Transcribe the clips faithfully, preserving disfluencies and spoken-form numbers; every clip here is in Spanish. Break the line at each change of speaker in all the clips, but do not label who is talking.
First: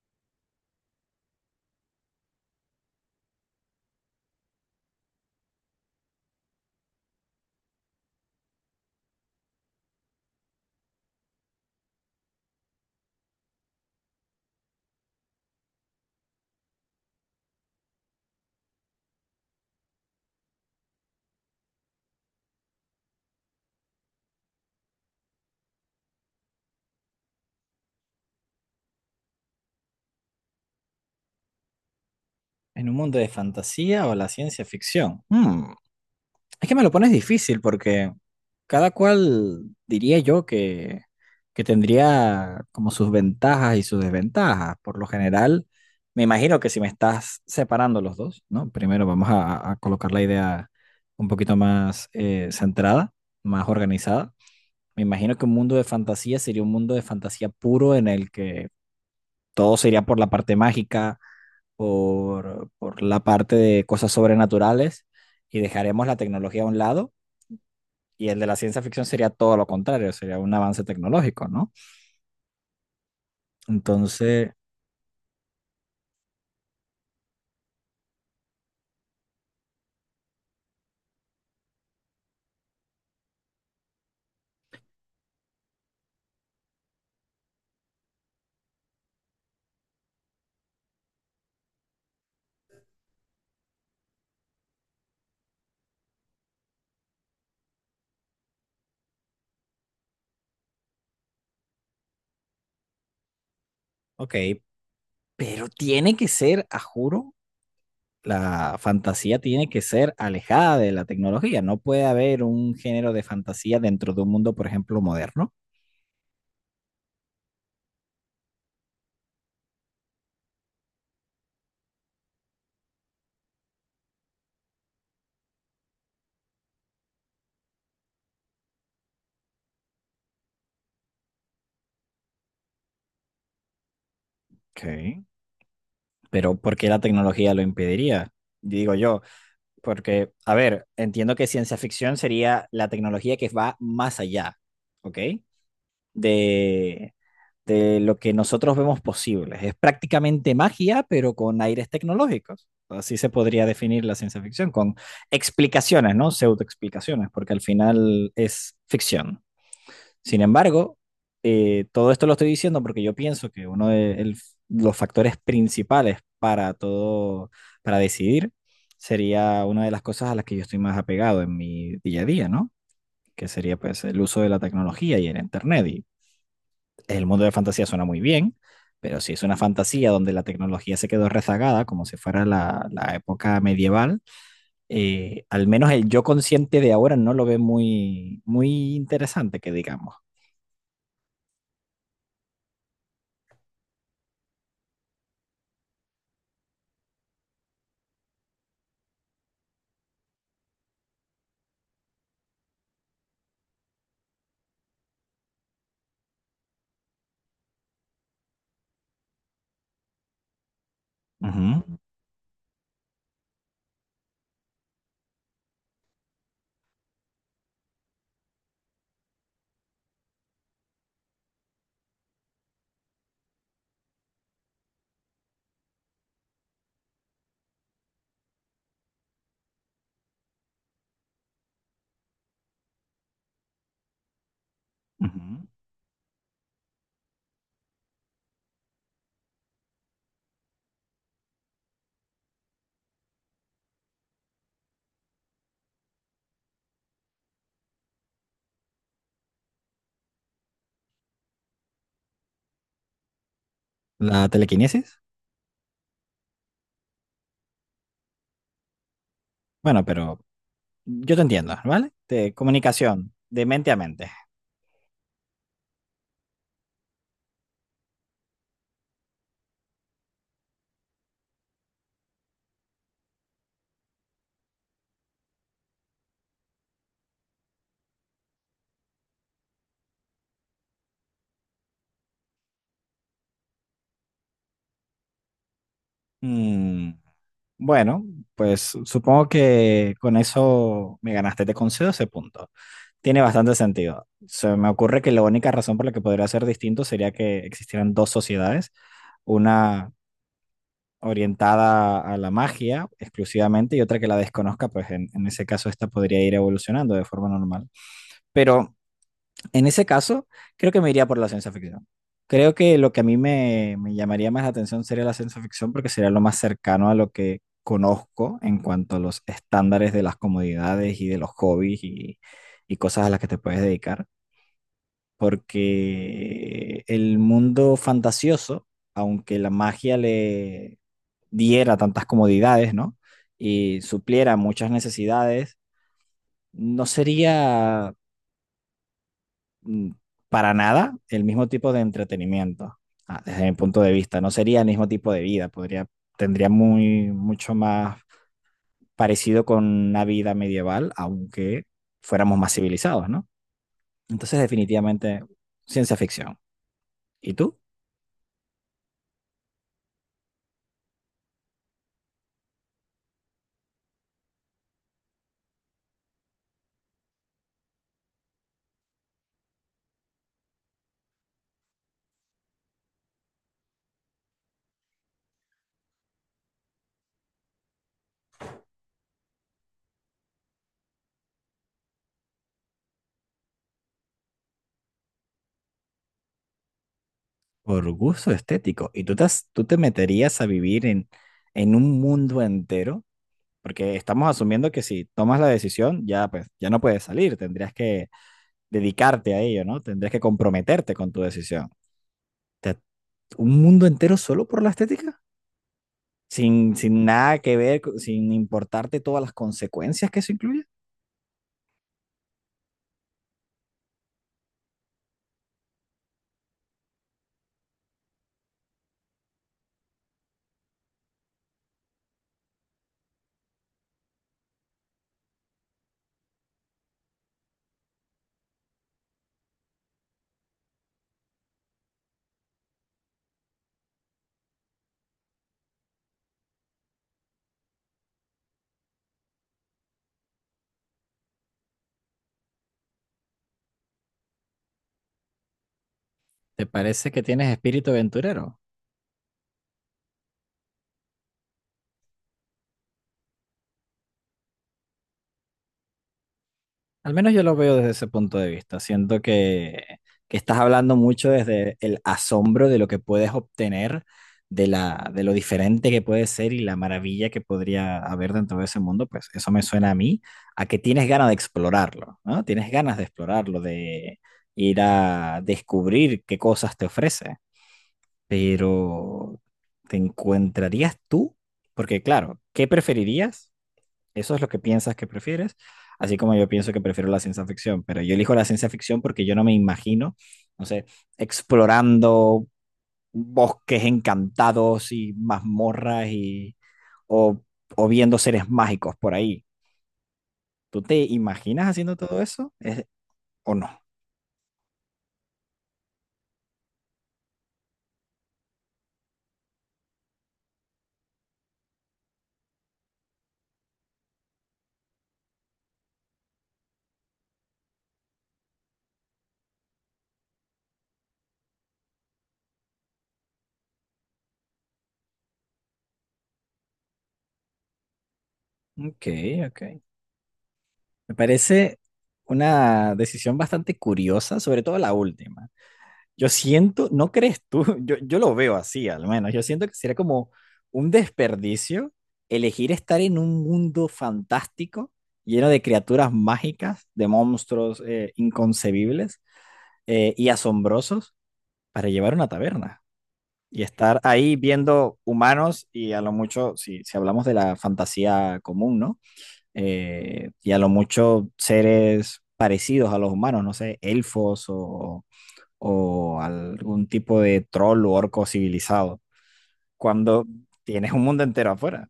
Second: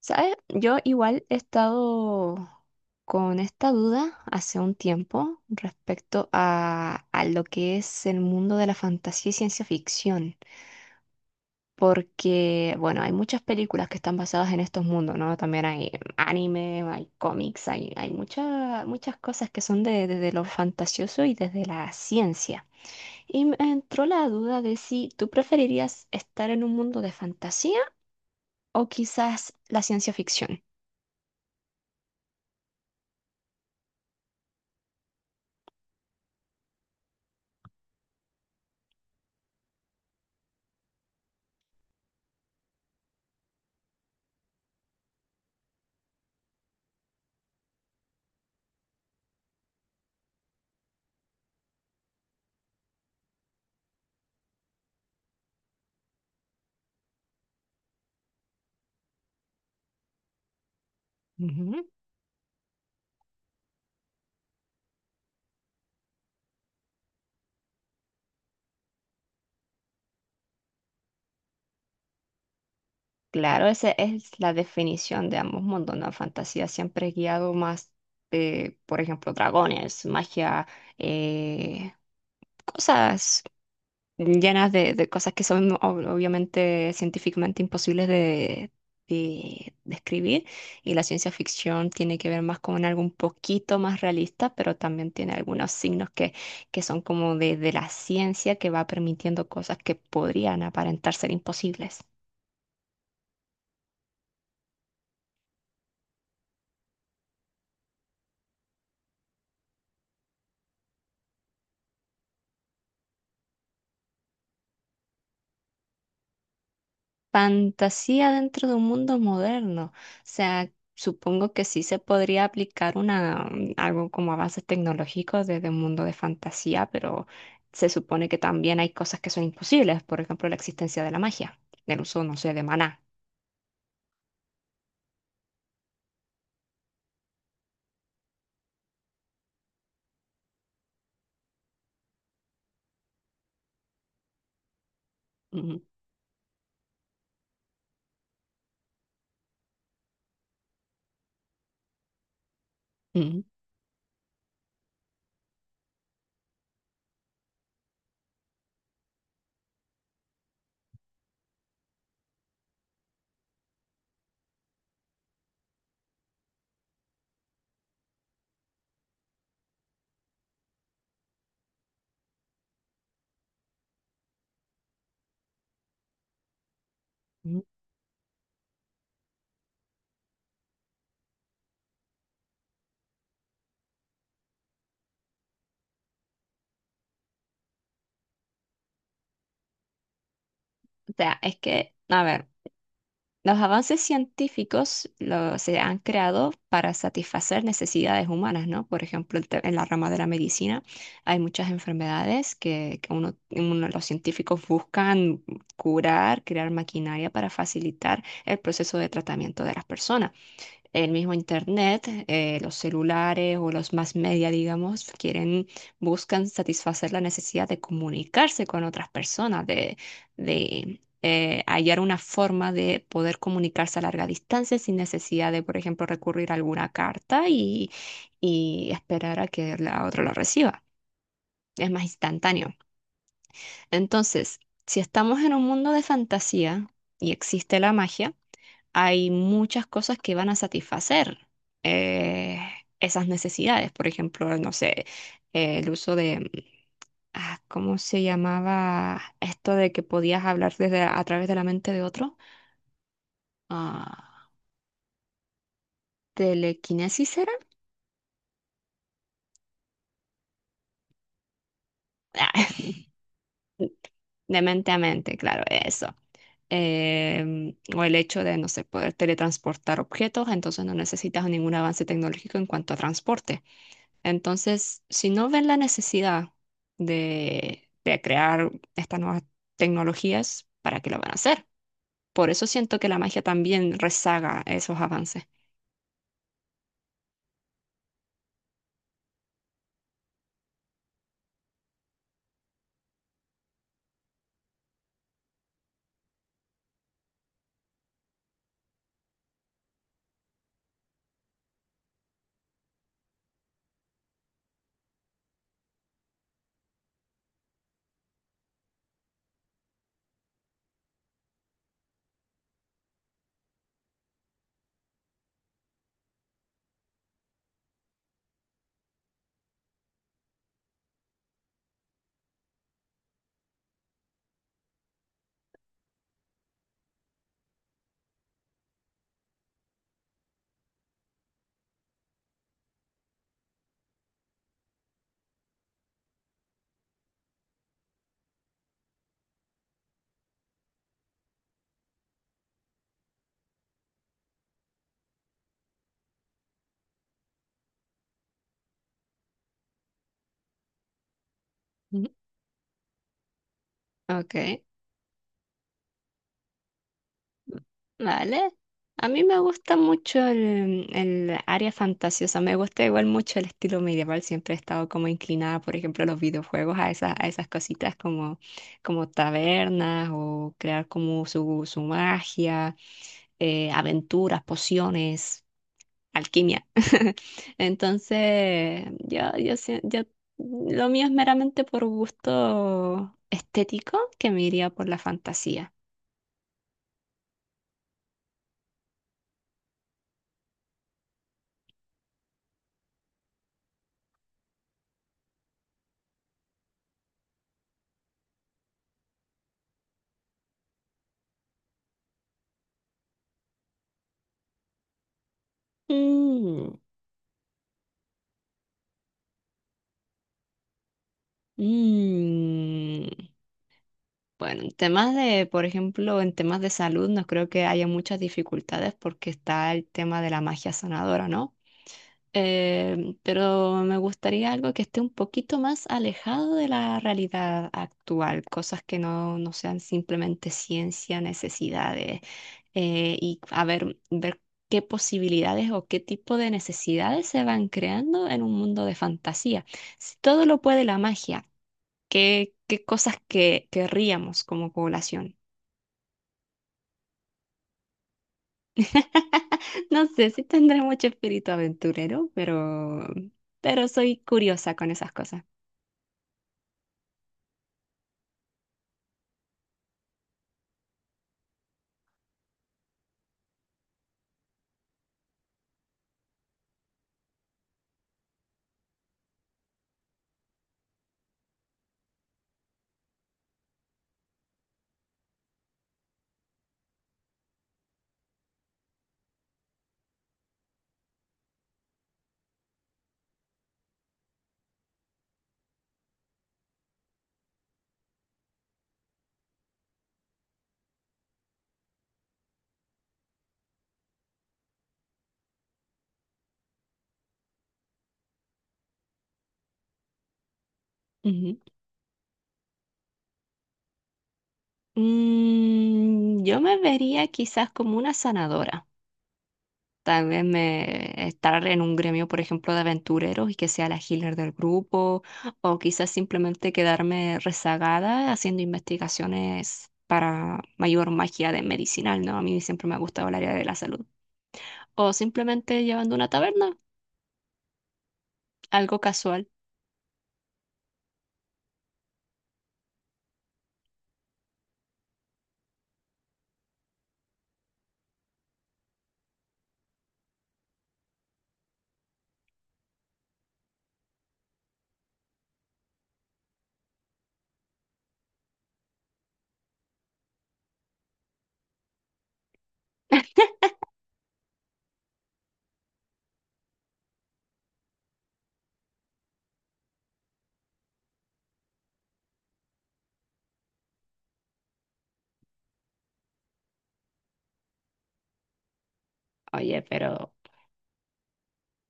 ¿Sabes? Yo igual he estado con esta duda hace un tiempo respecto a, a lo que es el mundo de la fantasía y ciencia ficción, porque, bueno, hay muchas películas que están basadas en estos mundos, ¿no? También hay anime, hay cómics, hay, hay mucha- muchas cosas que son de- desde lo fantasioso y desde la ciencia. Y me entró la duda de si tú preferirías estar en un mundo de fantasía o quizás la ciencia ficción.
¿En un mundo de fantasía o la ciencia ficción? Mm, es que me lo pones difícil porque cada cual diría yo que, que tendría como sus ventajas y sus desventajas. Por lo general, me imagino que si me estás separando los dos, ¿no? Primero vamos a, a colocar la idea un poquito más eh, centrada, más organizada. Me imagino que un mundo de fantasía sería un mundo de fantasía puro en el que todo sería por la parte mágica por, por la parte de cosas sobrenaturales, y dejaremos la tecnología a un lado, y el de la ciencia ficción sería todo lo contrario, sería un avance tecnológico, ¿no?
Claro, esa es
Entonces,
la definición de ambos mundos, ¿no? Fantasía siempre es guiado más, eh, por ejemplo, dragones, magia, eh, cosas llenas de, de cosas que son ob- obviamente científicamente imposibles de, de describir. Y la ciencia ficción tiene que ver más con algo un poquito más realista, pero también tiene algunos signos que, que son como de, de la ciencia que va permitiendo cosas que podrían aparentar ser imposibles.
ok, pero tiene que ser, a juro, la fantasía tiene que ser alejada de la tecnología, no puede haber un género de fantasía dentro de un mundo, por ejemplo, moderno.
Fantasía dentro de un mundo moderno. O sea, supongo que sí se podría aplicar una, mm, algo como avances tecnológicos desde un mundo de fantasía, pero se supone que también hay cosas que son imposibles, por ejemplo, la existencia de la magia, el uso, no sé, de maná.
Ok. Pero ¿por qué la tecnología lo impediría? Digo yo, porque, a ver, entiendo que ciencia ficción sería la tecnología que va más allá, ¿ok?
Ujú,
De, de lo que nosotros vemos posible. Es prácticamente magia, pero con aires tecnológicos. Así se
ujú,
podría definir la ciencia ficción, con explicaciones, ¿no? Pseudoexplicaciones, porque al final es ficción. Sin embargo, eh, todo esto lo estoy diciendo porque yo pienso que uno de el- los factores principales para todo, para decidir, sería una de las cosas a las que yo estoy más apegado en mi día a día, ¿no? Que sería pues el uso de la tecnología y el internet. Y el mundo de
ujú.
fantasía suena muy bien, pero si es una fantasía donde la tecnología se quedó rezagada, como si fuera la, la época medieval, eh, al menos el yo consciente de ahora no lo ve muy, muy interesante, que digamos.
O sea, es que, a ver. Los avances científicos lo- se han creado para satisfacer necesidades humanas, ¿no? Por ejemplo, el te- en la rama de la medicina hay muchas enfermedades que, que uno, uno- los científicos buscan curar, crear maquinaria para facilitar el proceso de tratamiento de las personas, el mismo
Ujú,
internet, eh, los celulares o los más media, digamos, quieren, buscan satisfacer la necesidad de comunicarse con otras personas, de, de eh, hallar una forma de poder comunicarse a larga distancia sin necesidad de, por ejemplo, recurrir a alguna carta y, y esperar a que la otra lo reciba. Es más instantáneo. Entonces, si estamos en un
ujú.
mundo de fantasía y existe la magia, hay muchas cosas que van a satisfacer eh, esas necesidades. Por ejemplo, no sé, eh, el uso de, mm, ah, ¿cómo se llamaba esto de que podías hablar desde, a través de la mente de otro?
La
Ah,
telequinesis.
¿telequinesis era?
Bueno, pero yo te entiendo, ¿vale? De
Ah,
comunicación, de mente a mente.
De mente a mente, claro, eso. Em, o el hecho de, no sé, poder teletransportar objetos, entonces no necesitas ningún avance tecnológico en cuanto a transporte. Entonces, si no ven la necesidad de, de crear estas nuevas tecnologías, ¿para qué lo van a hacer? Por eso siento que la magia también rezaga esos avances.
Mm, bueno, pues supongo que con eso me ganaste. Te concedo ese punto. Tiene bastante sentido. Se me ocurre que la única razón por la que podría ser distinto sería que existieran dos sociedades, una orientada a la magia exclusivamente y otra que la desconozca, pues en, en ese caso esta podría ir evolucionando de forma normal. Pero en ese caso, creo que me iría por la ciencia ficción. Creo que lo que a mí me, me llamaría más la atención sería la ciencia ficción porque sería lo más cercano a lo que conozco en cuanto a los estándares de las comodidades y de los hobbies y, y cosas a las que te puedes dedicar. Porque el mundo fantasioso, aunque la magia le diera tantas comodidades, ¿no? Y supliera muchas necesidades, no sería mm, para nada el mismo tipo de entretenimiento, ah, desde mi punto de vista. No sería el mismo tipo de vida, podría, tendría muy, mucho más parecido con una vida medieval, aunque
Ujú.
fuéramos más civilizados, ¿no?
Ok.
Entonces, definitivamente, ciencia ficción. ¿Y tú?
Vale. A mí me gusta mucho el, el área fantasiosa, me gusta igual mucho el estilo medieval, siempre he estado como inclinada, por ejemplo, a los videojuegos, a esas, a esas cositas como, como tabernas o crear como su, su magia, eh, aventuras, pociones, alquimia. Entonces, yo, yo, sie- yo, lo mío es meramente por gusto estético, que me iría por la fantasía.
Por gusto estético. ¿Y tú te, has- tú te meterías a vivir en, en un mundo entero? Porque estamos asumiendo que si tomas la decisión, ya pues ya no puedes salir, tendrías que dedicarte a ello, ¿no? Tendrías que comprometerte con tu decisión. te- un mundo entero solo por la estética, sin,
Mm.
sin nada que ver, co- sin importarte todas las consecuencias que eso incluye.
Mm, bueno, en temas de, por ejemplo, en temas de salud no creo que haya muchas dificultades porque está el tema de la magia sanadora, ¿no? Eh, pero me gustaría algo que esté un poquito más alejado de la realidad actual, cosas que no, no sean simplemente ciencia, necesidades, eh, y a ver, ver qué posibilidades o qué tipo de necesidades se van creando en un mundo de fantasía. Si todo lo puede la magia, qué, qué cosas que querríamos como población.
¿Te parece que tienes espíritu aventurero?
No sé si tendré mucho espíritu aventurero, pero, pero soy curiosa con esas cosas.
Al menos yo lo veo desde ese punto de vista. Siento que, que estás hablando mucho desde el asombro de lo que puedes obtener, de la, de lo diferente que puede ser y la maravilla que podría haber dentro de ese mundo. Pues eso me suena a mí, a que tienes ganas de explorarlo, ¿no? Tienes ganas de explorarlo, de ir a descubrir qué cosas te ofrece. Pero, ¿te encontrarías tú? Porque claro, ¿qué preferirías? Eso es lo que piensas que prefieres, así como yo pienso que prefiero la ciencia ficción, pero yo elijo la ciencia ficción porque yo no me imagino, no sé, explorando bosques encantados y mazmorras y o, o viendo seres mágicos por ahí. ¿Tú te
Ujú.
imaginas haciendo todo eso? ¿Es- o no?
Mm, yo me vería quizás como una sanadora. Tal vez me estar en un gremio, por ejemplo, de aventureros y que sea la healer del grupo, o quizás simplemente quedarme rezagada haciendo investigaciones para mayor magia de medicinal, ¿no? A mí siempre me ha gustado el área de la salud, o simplemente llevando una taberna, algo
Ok,
casual.
ok. Me parece una decisión bastante curiosa, sobre todo la última. Yo siento, ¿no crees tú? Yo, yo lo veo así, al menos. Yo siento que sería como un desperdicio elegir estar en un mundo fantástico, lleno de criaturas mágicas, de monstruos eh, inconcebibles eh, y asombrosos, para llevar una taberna y estar ahí viendo humanos y a lo mucho, si, si hablamos de la fantasía común, ¿no? Eh, y a lo mucho seres parecidos a los humanos, no sé, elfos o o algún tipo de troll o orco civilizado,
Oye,
cuando
pero,
tienes un mundo entero afuera.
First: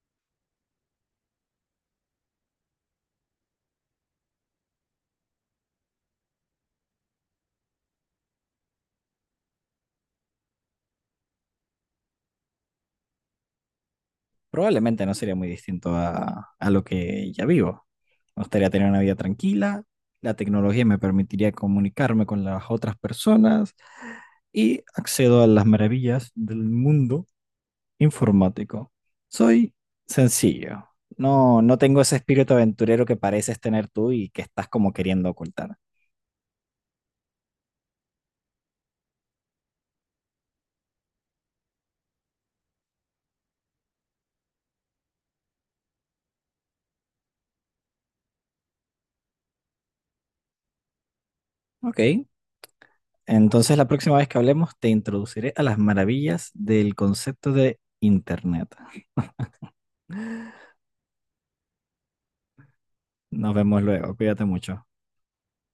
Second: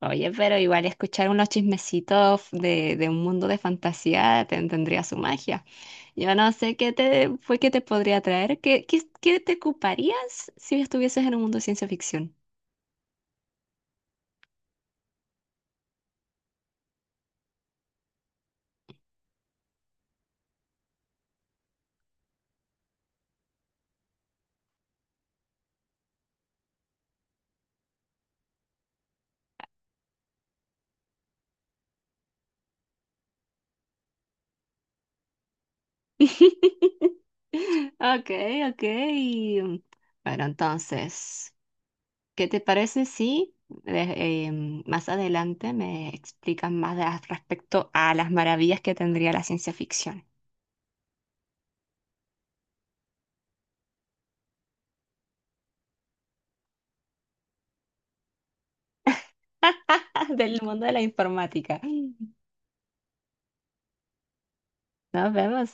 oye, pero igual escuchar unos chismecitos de, de un mundo de fantasía te- tendría su magia. Yo no sé qué te fue que te podría traer, qué, qué, qué te ocuparías si estuvieses en un mundo de ciencia ficción.
Probablemente no sería muy distinto a, a lo que ya vivo. Me gustaría tener una vida tranquila, la tecnología me permitiría comunicarme con las otras personas y accedo a las maravillas del mundo informático. Soy sencillo. No, no tengo ese espíritu aventurero que pareces tener tú y que estás como queriendo ocultar.
Ok, ok. Bueno, entonces, ¿qué te parece si eh, em, más adelante me explican más de- respecto a las maravillas que tendría la ciencia ficción
Ok, entonces, la próxima vez que hablemos, te introduciré a las maravillas del concepto de Internet.
del mundo de la informática?
Nos vemos luego. Cuídate mucho.
Nos vemos.